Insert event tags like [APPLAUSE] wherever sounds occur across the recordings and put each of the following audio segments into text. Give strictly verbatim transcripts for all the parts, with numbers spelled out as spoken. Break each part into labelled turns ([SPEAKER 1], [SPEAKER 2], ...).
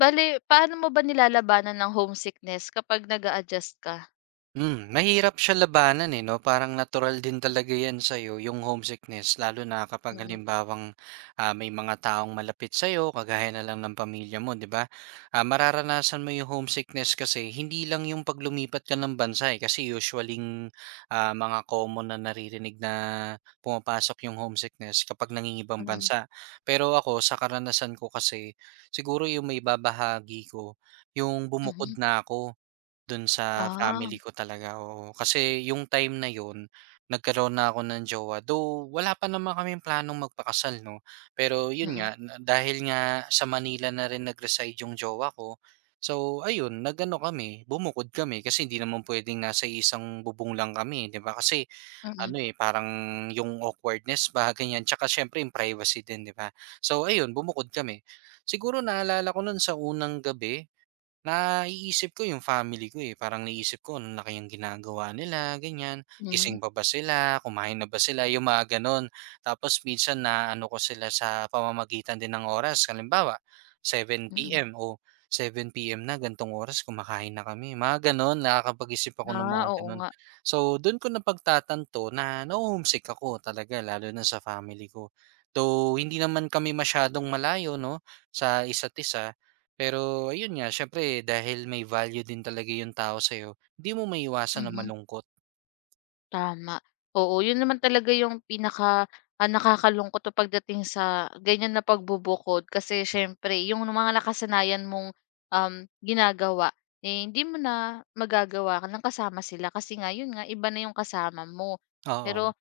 [SPEAKER 1] Bale, paano mo ba nilalabanan ang homesickness kapag nag adjust ka?
[SPEAKER 2] Hmm, mahirap siya labanan, eh, 'no, parang natural din talaga 'yan sa'yo yung homesickness lalo na kapag
[SPEAKER 1] Mm,
[SPEAKER 2] halimbawang, ah, may mga taong malapit sa'yo kagaya na lang ng pamilya mo, 'di ba? Ah, mararanasan mo yung homesickness kasi hindi lang yung 'pag lumipat ka ng bansa, eh, kasi usually ah, mga common na naririnig na pumapasok yung homesickness kapag nangingibang
[SPEAKER 1] mm,
[SPEAKER 2] bansa. Pero ako sa karanasan ko kasi, siguro yung maibabahagi ko, yung bumukod
[SPEAKER 1] mhm.
[SPEAKER 2] na ako. Dun sa
[SPEAKER 1] Ah,
[SPEAKER 2] family ko talaga, oo. Kasi yung time na yun, nagkaroon na ako ng jowa. Though wala pa naman kaming planong magpakasal 'no, pero yun
[SPEAKER 1] mm,
[SPEAKER 2] nga, na dahil nga sa Manila na rin nag-reside yung jowa ko, so ayun, nag kami, bumukod kami kasi hindi naman puwedeng nasa isang bubong lang kami, 'di ba? Kasi ano,
[SPEAKER 1] mm,
[SPEAKER 2] eh, parang yung awkwardness [LAUGHS] ba, ganyan. Tsaka siyempre yung privacy din, 'di ba? So ayun, bumukod kami. Siguro naalala ko nun sa unang gabi. Naiisip ko yung family ko, eh, parang naisip ko ano na kayang ginagawa nila ganyan,
[SPEAKER 1] mm,
[SPEAKER 2] gising pa ba sila, kumain na ba sila, yung mga gano'n. Tapos minsan na ano ko sila sa pamamagitan din ng oras, halimbawa 7
[SPEAKER 1] mm.
[SPEAKER 2] PM o seven p m na gan'tong oras kumakain na kami, mga gano'n. Nakakapag-isip ako ng
[SPEAKER 1] Ah,
[SPEAKER 2] mga
[SPEAKER 1] oo
[SPEAKER 2] gano'n.
[SPEAKER 1] nga,
[SPEAKER 2] So, do'n ko napagtatanto na naho-homesick ako talaga lalo na sa family ko. Though hindi naman kami masyadong malayo 'no, sa isa't isa. Pero ayun nga, syempre dahil may value din talaga yung tao sa'yo, 'di mo maiwasan na
[SPEAKER 1] mhm,
[SPEAKER 2] malungkot,
[SPEAKER 1] tama. Oo, yun naman talaga yung pinaka, ah, nakakalungkot o pagdating sa ganyan na pagbubukod kasi siyempre yung mga nakasanayan mong, um, ginagawa, eh, hindi mo na magagawa ka ng kasama sila kasi nga yun nga iba na yung kasama mo.
[SPEAKER 2] oo.
[SPEAKER 1] Pero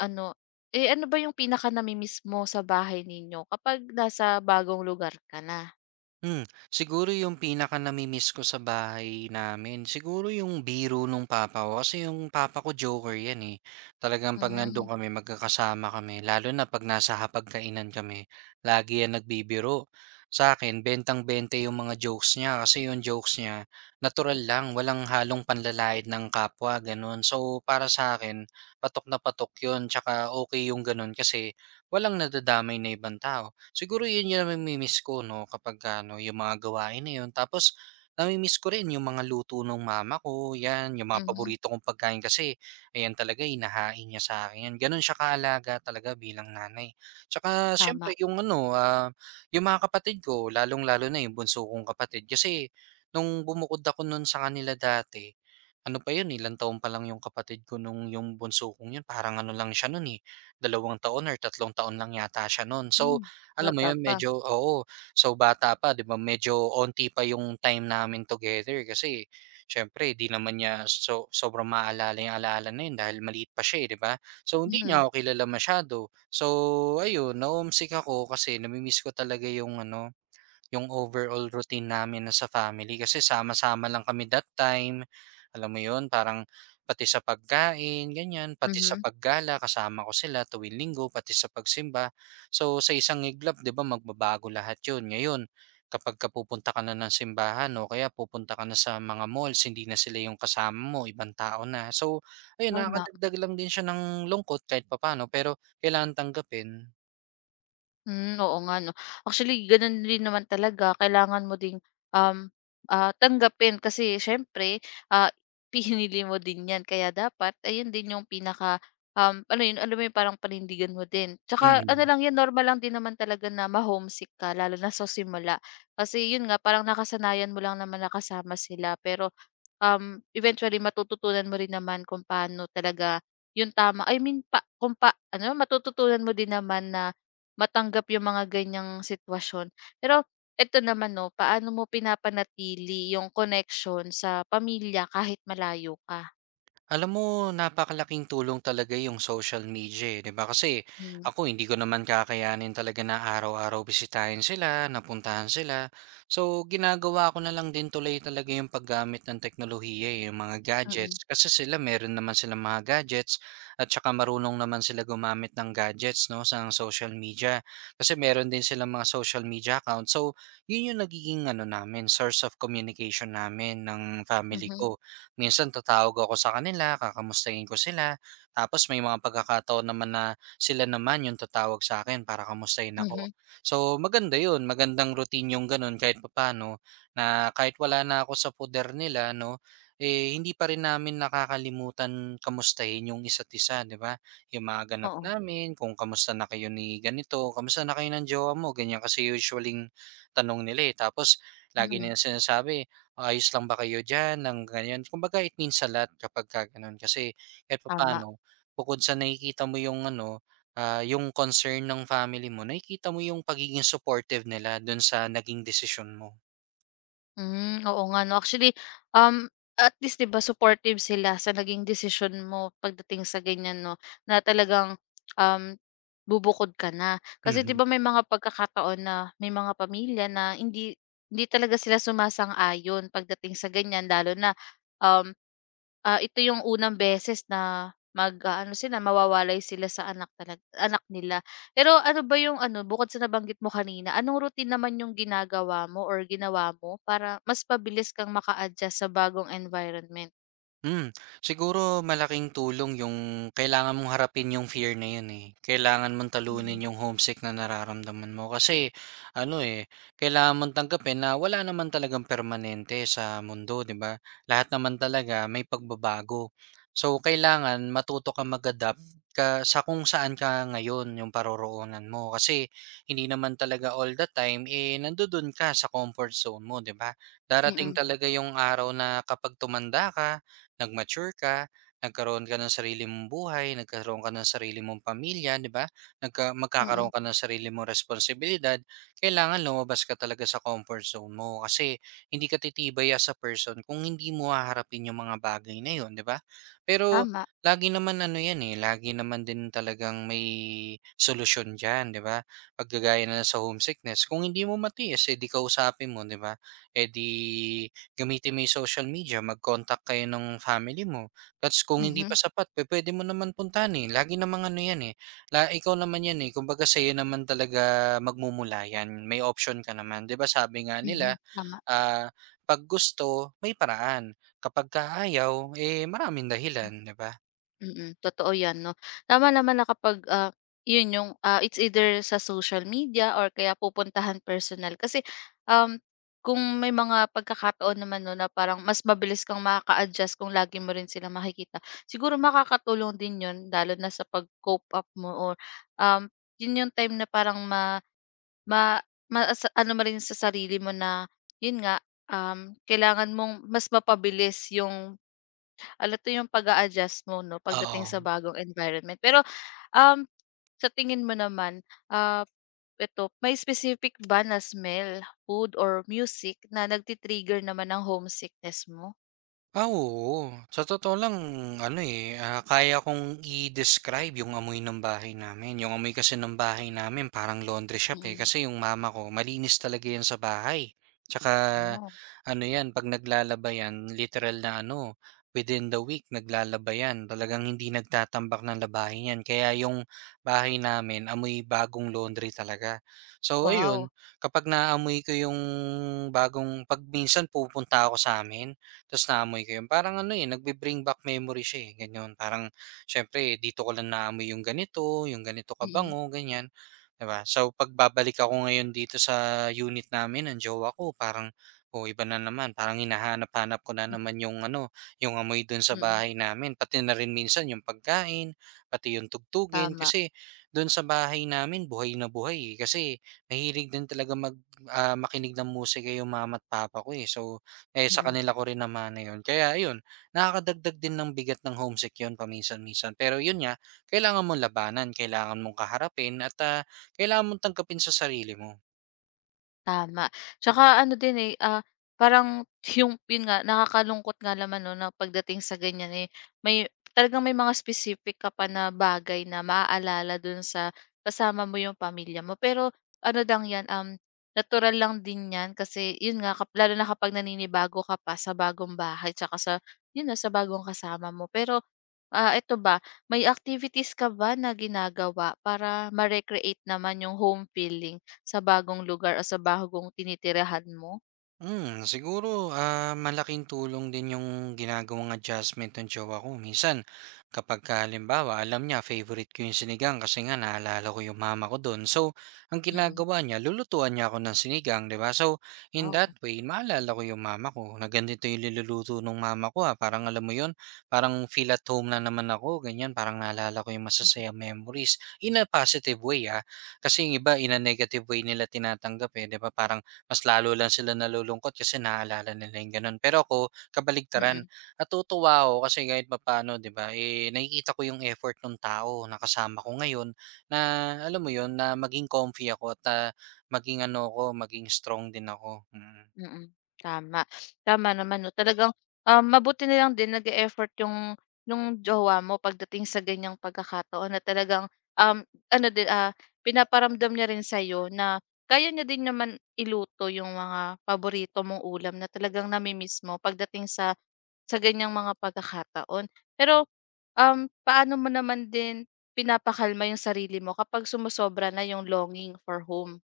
[SPEAKER 1] ano, eh, ano ba yung pinaka-namimiss mo sa bahay ninyo kapag nasa bagong lugar ka na?
[SPEAKER 2] Hmm, siguro yung pinakanami-miss ko sa bahay namin, siguro yung biro nung papa ko kasi yung papa ko joker yan, eh. Talagang 'pag
[SPEAKER 1] Hmm,
[SPEAKER 2] nandun kami magkakasama kami lalo na 'pag nasa hapagkainan kami, lagi yan nagbibiro sa akin. Bentang-bente yung mga jokes niya kasi yung jokes niya natural lang, walang halong panlalait ng kapwa gano'n. So, para sa akin patok na patok yun 'tsaka okay yung gano'n kasi walang nadadamay na ibang tao. Siguro 'yun 'yung nami-miss ko 'no. Kapag ano 'yung mga gawain na 'yun. Tapos nami-miss ko rin 'yung mga luto ng mama ko, 'yan 'yung mga
[SPEAKER 1] mhm,
[SPEAKER 2] paborito kong pagkain kasi ayan talaga inahain niya sa'kin 'yan. Gano'n siya kaalaga talaga bilang nanay. Tsaka siyempre
[SPEAKER 1] tama.
[SPEAKER 2] 'yung ano, ah, 'yung mga kapatid ko, lalong-lalo na 'yung bunso kong kapatid kasi nung bumukod ako nun sa kanila dati, ano pa 'yun, eh, ilang taon pa lang 'yung kapatid ko nung 'yung bunso kong 'yun, parang ano lang siya nun, eh, dalawang taon or tatlong taon lang yata siya nun.
[SPEAKER 1] Hmm,
[SPEAKER 2] So alam mo
[SPEAKER 1] bata
[SPEAKER 2] yun
[SPEAKER 1] pa.
[SPEAKER 2] medyo oo. So bata pa 'di ba medyo onti pa yung time namin together kasi siyempre di naman niya so sobrang maalala yung alaala na yun dahil maliit pa siya eh, 'di ba? So hindi
[SPEAKER 1] Mhm,
[SPEAKER 2] niya ako kilala masyado. So ayun, na-homesick ako kasi nami-miss ko talaga yung ano, yung overall routine namin na sa family kasi sama-sama lang kami that time, alam mo yun? Parang pati sa pagkain ganyan, pati sa
[SPEAKER 1] mhm,
[SPEAKER 2] paggala kasama ko sila tuwing Linggo, pati sa pagsimba. So sa isang iglap 'di ba magbabago lahat yun. Ngayon, kapagka pupunta ka na ng simbahan o kaya pupunta ka na sa mga malls, hindi na sila yung kasama mo, ibang tao na. So ayun,
[SPEAKER 1] tama.
[SPEAKER 2] nakakadagdag lang din siya ng lungkot kahit papano pero kailangan tanggapin.
[SPEAKER 1] Hmm, oo nga 'no. Actually, gano'n din naman talaga kailangan mo ding, um, ah, tanggapin kasi siyempre, ah, [LAUGHS] pinili mo din 'yan kaya dapat ayun din yung pinaka, um, ano yun, alam mo yung parang panindigan mo din. Tsaka ano
[SPEAKER 2] Mm.
[SPEAKER 1] lang 'yan, normal lang din naman talaga na ma-homesick ka lalo na sa simula. Kasi yun nga, parang nakasanayan mo lang naman nakasama sila pero um, eventually matututunan mo rin naman kung paano talaga yung tama, I mean pa kung pa ano, matututunan mo din naman na matanggap yung mga ganiyang sitwasyon. Pero eto naman 'no, paano mo pinapanatili yung connection sa pamilya kahit malayo ka?
[SPEAKER 2] Alam mo, napakalaking tulong talaga yung social media, eh, 'di ba? Kasi
[SPEAKER 1] Hmm,
[SPEAKER 2] ako hindi ko naman kakayanin talaga na araw-araw bisitahin sila, napuntahan sila. So, ginagawa ko na lang din tuloy talaga yung paggamit ng teknolohiya, eh, yung mga
[SPEAKER 1] mm.
[SPEAKER 2] gadgets. Kasi sila, meron naman silang mga gadgets at saka marunong naman sila gumamit ng gadgets, no, sa social media. Kasi meron din silang mga social media account. So, yun yung nagiging ano namin, source of communication namin ng family
[SPEAKER 1] Mhm,
[SPEAKER 2] ko. Minsan tatawag ako sa kanila, kakamustahin ko sila, tapos may mga pagkakataon naman na sila naman yung tatawag sa akin para kamustahin ako.
[SPEAKER 1] mhm.
[SPEAKER 2] So, maganda yun, magandang routine yung gano'n kahit papaano na kahit wala na ako sa poder nila 'no, eh, hindi pa rin namin nakakalimutan kamustahin yung isa't isa, 'di ba? Yung mga ganap
[SPEAKER 1] Oo,
[SPEAKER 2] namin, kung kamusta na kayo ni ganito, kamusta na kayo ng jowa mo, ganyan kasi usually tanong nila, eh. Tapos lagi
[SPEAKER 1] mm,
[SPEAKER 2] nila sinasabi, ayos lang ba kayo diyan ng ganyan. Kumbaga it means a lot kapagka gano'n kasi kahit pa
[SPEAKER 1] tama.
[SPEAKER 2] paano? Bukod sa nakikita mo yung ano, ah, yung concern ng family mo nakikita mo yung pagiging supportive nila dun sa naging desisyon mo.
[SPEAKER 1] Hmm, oo nga 'no. Actually, um, at least 'di ba supportive sila sa naging desisyon mo pagdating sa ganyan 'no, na talagang, um, bubukod ka na. Kasi 'di
[SPEAKER 2] Mhm.
[SPEAKER 1] ba may mga pagkakataon na may mga pamilya na hindi hindi talaga sila sumasang-ayon pagdating sa ganyan lalo na, um, ah, ito yung unang beses na mag-aano sila, mawawalay sila sa anak, talag anak nila. Pero ano ba yung ano, bukod sa nabanggit mo kanina, anong routine naman yung ginagawa mo or ginawa mo para mas pabilis kang maka-adjust sa bagong environment?
[SPEAKER 2] Hmm, siguro malaking tulong yung kailangan mong harapin yung fear na yun, eh. Kailangan mong talunin
[SPEAKER 1] Mm,
[SPEAKER 2] yung homesick na nararamdaman mo kasi ano, eh, kailangan mong tanggapin na wala naman talagang permanente sa mundo, 'di ba? Lahat naman talaga may pagbabago. So kailangan matuto ka mag-adapt ka sa kung saan ka ngayon yung paroroonan mo kasi hindi naman talaga all the time eh nandoon ka sa comfort zone mo, 'di ba? Darating
[SPEAKER 1] mm,
[SPEAKER 2] talaga yung araw na kapag tumanda ka, nag-mature ka, nagkaroon ka ng sarili mong buhay, nagkaroon ka ng sarili mong pamilya, 'di ba? Nagka magkakaroon
[SPEAKER 1] mm.
[SPEAKER 2] ka ng sarili mong responsibilidad, kailangan lumabas ka talaga sa comfort zone mo kasi hindi ka titibay as a person kung hindi mo haharapin yung mga bagay na 'yon, 'di ba? Pero
[SPEAKER 1] Tama.
[SPEAKER 2] lagi naman ano 'yan, eh, lagi naman din talagang may solusyon diyan, 'di ba? Pag kagaya na lang sa homesickness, kung hindi mo matiis, eh, 'di kausapin mo, 'di ba? Eh, 'di gamitin mo yung social media, mag-contact kayo ng family mo. That's kung hindi pa
[SPEAKER 1] Mhm,
[SPEAKER 2] sapat, pe, pwede mo naman puntahan, eh, lagi namang ano 'yan, eh, la ikaw naman 'yan, eh, kumbaga sa'yo naman talaga magmumula 'yan, may option ka naman. 'Di ba sabi nga nila,
[SPEAKER 1] mhm, tama.
[SPEAKER 2] ah, 'pag gusto, may paraan, kapagka ayaw, eh, maraming dahilan, 'di ba?
[SPEAKER 1] Mm, totoo 'yan 'no. Tama naman na kapag, ah, 'yun yung, ah, it's either sa social media or kaya pupuntahan personal. Kasi, um, kung may mga pagkakataon naman 'no na parang mas mabilis kang makaka-adjust kung lagi mo rin sila makikita. Siguro makakatulong din 'yun lalo na sa pag-cope up mo or, um, 'yun yung time na parang ma ma maasa ano mo rin sa sarili mo na 'yun nga, um, kailangan mong mas mapabilis yung Ala, 'to yung pag-a-adjust mo 'no, pagdating sa
[SPEAKER 2] Oo.
[SPEAKER 1] bagong environment. Pero, um, sa tingin mo naman, ah, eto, may specific ba na smell, food, or music na nagtitrigger naman ng homesickness mo?
[SPEAKER 2] Ah, oo. Sa totoo lang ano, eh, ah, kaya kong i-describe yung amoy ng bahay namin. Yung amoy kasi ng bahay namin parang laundry shop, eh,
[SPEAKER 1] Mm.
[SPEAKER 2] kasi yung mama ko malinis talaga 'yan sa bahay. Tsaka
[SPEAKER 1] Oh,
[SPEAKER 2] ano 'yan, 'pag naglalaba 'yan literal na ano, within the week naglalaba 'yan. Talagang hindi nagtatambak ng labahin 'yan. Kaya yung bahay namin amoy bagong laundry talaga. So ayun,
[SPEAKER 1] wow.
[SPEAKER 2] kapag naamoy ko yung bagong 'pag minsan pupunta ako sa amin tapos naamoy ko 'yun, parang ano, eh, nagbi-bring back memory siya, eh, gano'n. Parang siyempre dito ko lang naamoy yung ganito, yung ganito
[SPEAKER 1] Mm,
[SPEAKER 2] kabango, ganiyan, 'di ba? So, pagbabalik ako ngayon dito sa unit namin ng jowa ko parang, o iba na naman, parang hinahanap-hanap ko na naman yung ano, yung amoy do'n sa
[SPEAKER 1] mm.
[SPEAKER 2] bahay namin, pati na rin minsan yung pagkain, pati yung tugtugin.
[SPEAKER 1] Tama,
[SPEAKER 2] Kasi do'n sa bahay namin buhay na buhay, eh, kasi mahilig din talaga mag ah, makinig ng musika yung mama at papa ko, eh. So eh, sa
[SPEAKER 1] mm.
[SPEAKER 2] kanila ko rin namana 'yun. Kaya ayun, nakakadagdag din ng bigat ng homesick 'yun paminsan-minsan. Pero 'yun nga, kailangan mong labanan, kailangan mong kaharapin at, ah, kailangan mong tangkapin sa sarili mo.
[SPEAKER 1] Tama. Tsaka ano din, eh, ah, parang yung yun nga, nakakalungkot nga naman 'no na pagdating sa ganyan, eh, may talagang may mga specific ka pa na bagay na maaalala dun sa kasama mo yung pamilya mo. Pero ano lang yan, um, natural lang din yan kasi yun nga, kap lalo na kapag naninibago ka pa sa bagong bahay tsaka sa yun na, sa bagong kasama mo. Pero, ah, ito ba, may activities ka ba na ginagawa para ma-recreate naman yung home feeling? Sa bagong lugar o sa bagong tinitirahan mo?
[SPEAKER 2] Hmm, siguro, ah, malaking tulong din yung ginagawang adjustment ng jowa ko. Minsan, kapag ka, halimbawa, alam niya favorite ko yung sinigang kasi nga naalala ko yung mama ko doon. So, ang
[SPEAKER 1] Mm.
[SPEAKER 2] ginagawa niya, lulutuan niya ako ng sinigang, di ba? So, in that
[SPEAKER 1] Wow.
[SPEAKER 2] way, maalala ko yung mama ko na ganito yung niluluto ng mama ko. Ah. Parang alam mo yun, parang feel at home na naman ako, ganyan. Parang naalala ko yung masasaya memories in a positive way. Ah. Kasi yung iba, in a negative way nila tinatanggap eh, di ba? Parang mas lalo lang sila nalulungkot kasi naalala nila yung gano'n. Pero ako, kabaligtaran,
[SPEAKER 1] Mm,
[SPEAKER 2] natutuwa ako kasi kahit papaano, 'di ba, eh, nakikita ko yung effort nung tao na kasama ko ngayon na, alam mo 'yun, na maging comfy ako at, ah, maging ano ko maging strong din ako, mm.
[SPEAKER 1] mm, tama. Tama naman 'no, talagang, um, mabuti na lang din nag effort yung nung jowa mo pagdating sa ganyang pagkakataon na talagang, um, ano din, ah, pinaparamdam niya rin sa'yo na kaya niya din naman iluto yung mga paborito mong ulam na talagang nami-miss mo pagdating sa sa ganyang mga pagkakataon. Pero, um, paano mo naman din pinapakalma yung sarili mo kapag sumosobra na yung longing for home?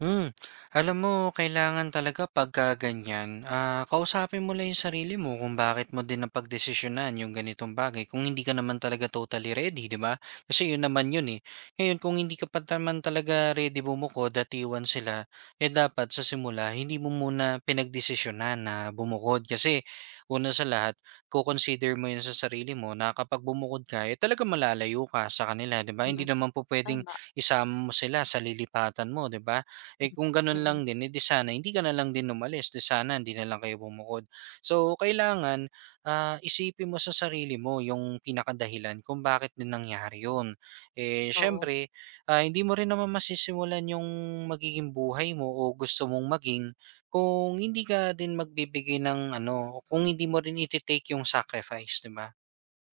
[SPEAKER 2] Hmm, alam mo kailangan talaga pagka ganyan, ah, kausapin mo lang yung sarili mo kung bakit mo din napagdesisyonan yung ganitong bagay kung hindi ka naman talaga totally ready, 'di ba? Kasi yun naman yun, eh. Ngayon kung hindi ka pa naman talaga ready bumukod at iwan sila, eh, dapat sa simula hindi mo muna pinagdesisyonan na bumukod kasi una sa lahat ko-consider mo yun sa sarili mo na kapag bumukod ka, eh, talagang malalayo ka sa kanila, 'di ba? Hindi
[SPEAKER 1] Mm,
[SPEAKER 2] naman pupuwedeng
[SPEAKER 1] tama.
[SPEAKER 2] isama mo sila sa lilipatan mo, 'di ba? Eh,
[SPEAKER 1] [LAUGHS]
[SPEAKER 2] kung gano'n
[SPEAKER 1] Mm, mm.
[SPEAKER 2] lang din, eh, 'di sana hindi ka na lang din umalis, 'di sana hindi na lang kayo bumukod. So, kailangan, ah, isipin mo sa sarili mo yung pinakadahilan kung bakit din nangyari 'yun. Eh,
[SPEAKER 1] Oo.
[SPEAKER 2] siyempre, ah, hindi mo rin naman masisimulan yung magiging buhay mo o gusto mong maging kung hindi ka din magbibigay ng ano, kung hindi mo rin ite-take yung sacrifice, 'di ba?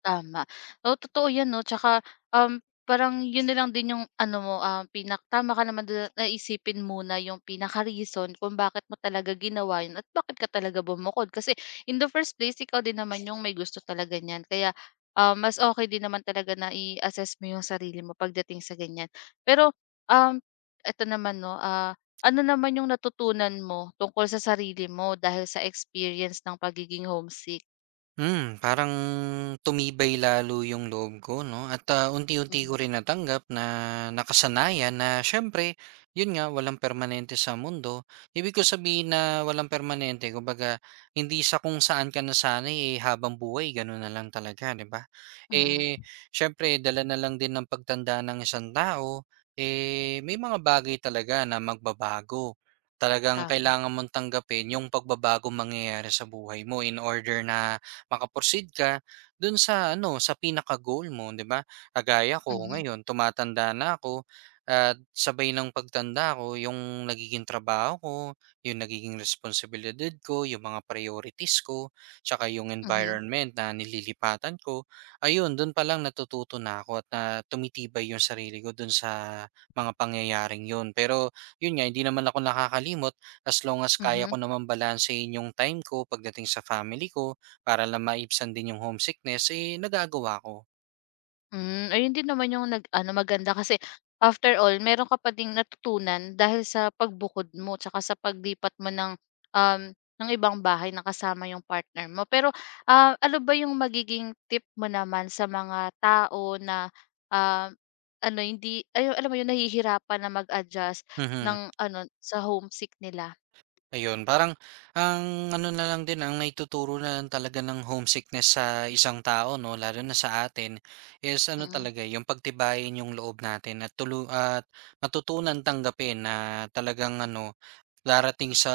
[SPEAKER 1] Tama. Oo, totoo 'yan 'no, tsaka, um, parang yun na lang din yung ano mo, um pinak tama ka naman dun na muna yung pinaka-reason kung bakit mo talaga ginawa yun at bakit ka talaga bumukod. Kasi in the first place, ikaw din naman yung may gusto talaga niyan kaya, um mas okay din naman talaga na i-assess mo yung sarili mo pagdating sa ganyan. Pero, um, eto naman 'no, ah, ano naman yung natutunan mo tungkol sa sarili mo dahil sa experience ng pagiging homesick?
[SPEAKER 2] Hmm, parang tumibay lalo yung loob ko 'no at, ah, unti-unti ko
[SPEAKER 1] Mm,
[SPEAKER 2] rin natanggap na nakasanayan na siyempre yun nga walang permanente sa mundo. Ibig ko sabihin na walang permanente kumbaga hindi sa kung saan ka nasanay, eh, habang buhay gano'n na lang talaga 'di ba?
[SPEAKER 1] mm,
[SPEAKER 2] Eh, siyempre dala na lang din ng pagtanda ng isang tao, eh, may mga bagay talaga na magbabago. Talagang
[SPEAKER 1] tama.
[SPEAKER 2] kailangan mong tanggapin yung pagbabagong mangyayari sa buhay mo in order na maka-proceed ka do'n sa ano, sa pinaka-goal mo, 'di ba? Kagaya ko
[SPEAKER 1] Mhm.
[SPEAKER 2] ngayon tumatanda na ako at sabay ng pagtanda ko yung nagiging trabaho ko, yung nagiging responsibilidad ko, yung mga priorities ko, tsaka yung
[SPEAKER 1] Mhm,
[SPEAKER 2] environment na nililipatan ko. Ayun, do'n pa lang natututo na ako at na tumitibay yung sarili ko do'n sa mga pangyayaring yun. Pero yun nga, hindi naman ako nakakalimot as long as kaya ko
[SPEAKER 1] mhm.
[SPEAKER 2] naman balansehin yung time ko pagdating sa family ko para lang maibsan din yung homesickness, eh, nagagawa ko.
[SPEAKER 1] Hmm, ayun din naman yung nag-ano maganda kasi after all meron ka pa ding natutunan dahil sa pagbukod mo tsaka sa paglipat mo ng, um, ng ibang bahay na kasama yung partner mo. Pero, ah, ano ba yung magiging tip mo naman sa mga tao na, ah, ano hindi ayo alam mo yun nahihirapan na mag-adjust
[SPEAKER 2] Mhm.
[SPEAKER 1] ng ano, sa homesick nila?
[SPEAKER 2] Ayun, parang ang ano na lang din, ang naituturo na lang talaga ng homesickness sa isang tao 'no, lalo na sa atin, is ano
[SPEAKER 1] Mm,
[SPEAKER 2] talaga yung pagtibayin yung loob natin at tulu at matutunan tanggapin na talagang ano, darating sa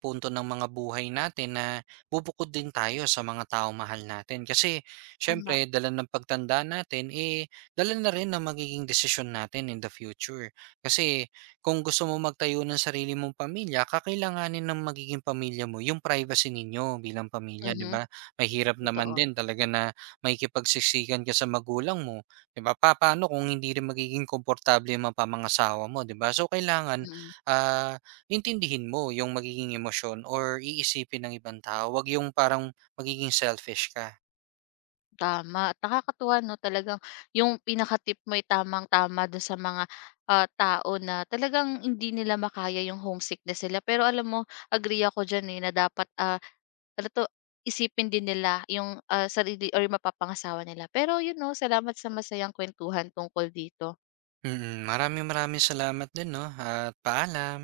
[SPEAKER 2] punto ng mga buhay natin na bubukod din tayo sa mga tao mahal natin. Kasi
[SPEAKER 1] tama.
[SPEAKER 2] siyempre dala ng pagtanda natin, eh, dala na rin ng magiging desisyon natin in the future. Kasi kung gusto mo magtayo ng sarili mong pamilya, kakailanganin ng magiging pamilya mo yung privacy ninyo bilang pamilya, 'di
[SPEAKER 1] Mhm,
[SPEAKER 2] ba? Mahirap naman
[SPEAKER 1] totoo,
[SPEAKER 2] din talaga na makikipagsiksikan ka sa magulang mo, 'di ba? Pa paano kung hindi rin magiging komportable yung mga pamangasawa mo, 'di ba? So kailangan
[SPEAKER 1] mm.
[SPEAKER 2] ah, intindihin mo yung magiging emosyon or iisipin ng ibang tao, 'wag yung parang magiging selfish ka.
[SPEAKER 1] Tama at nakakatuwa 'no, talagang yung pinaka-tip mo'y tamang-tama do'n sa mga, ah, tao na talagang hindi nila makaya yung homesickness nila. Pero alam mo, agree ako diyan, eh, na dapat, ah, ano 'to, isipin din nila yung, ah, sarili or yung mapapangasawa nila. Pero yun 'no, salamat sa masayang kuwentuhan tungkol dito.
[SPEAKER 2] Mm, mm. Maraming maraming salamat din 'no, at paalam.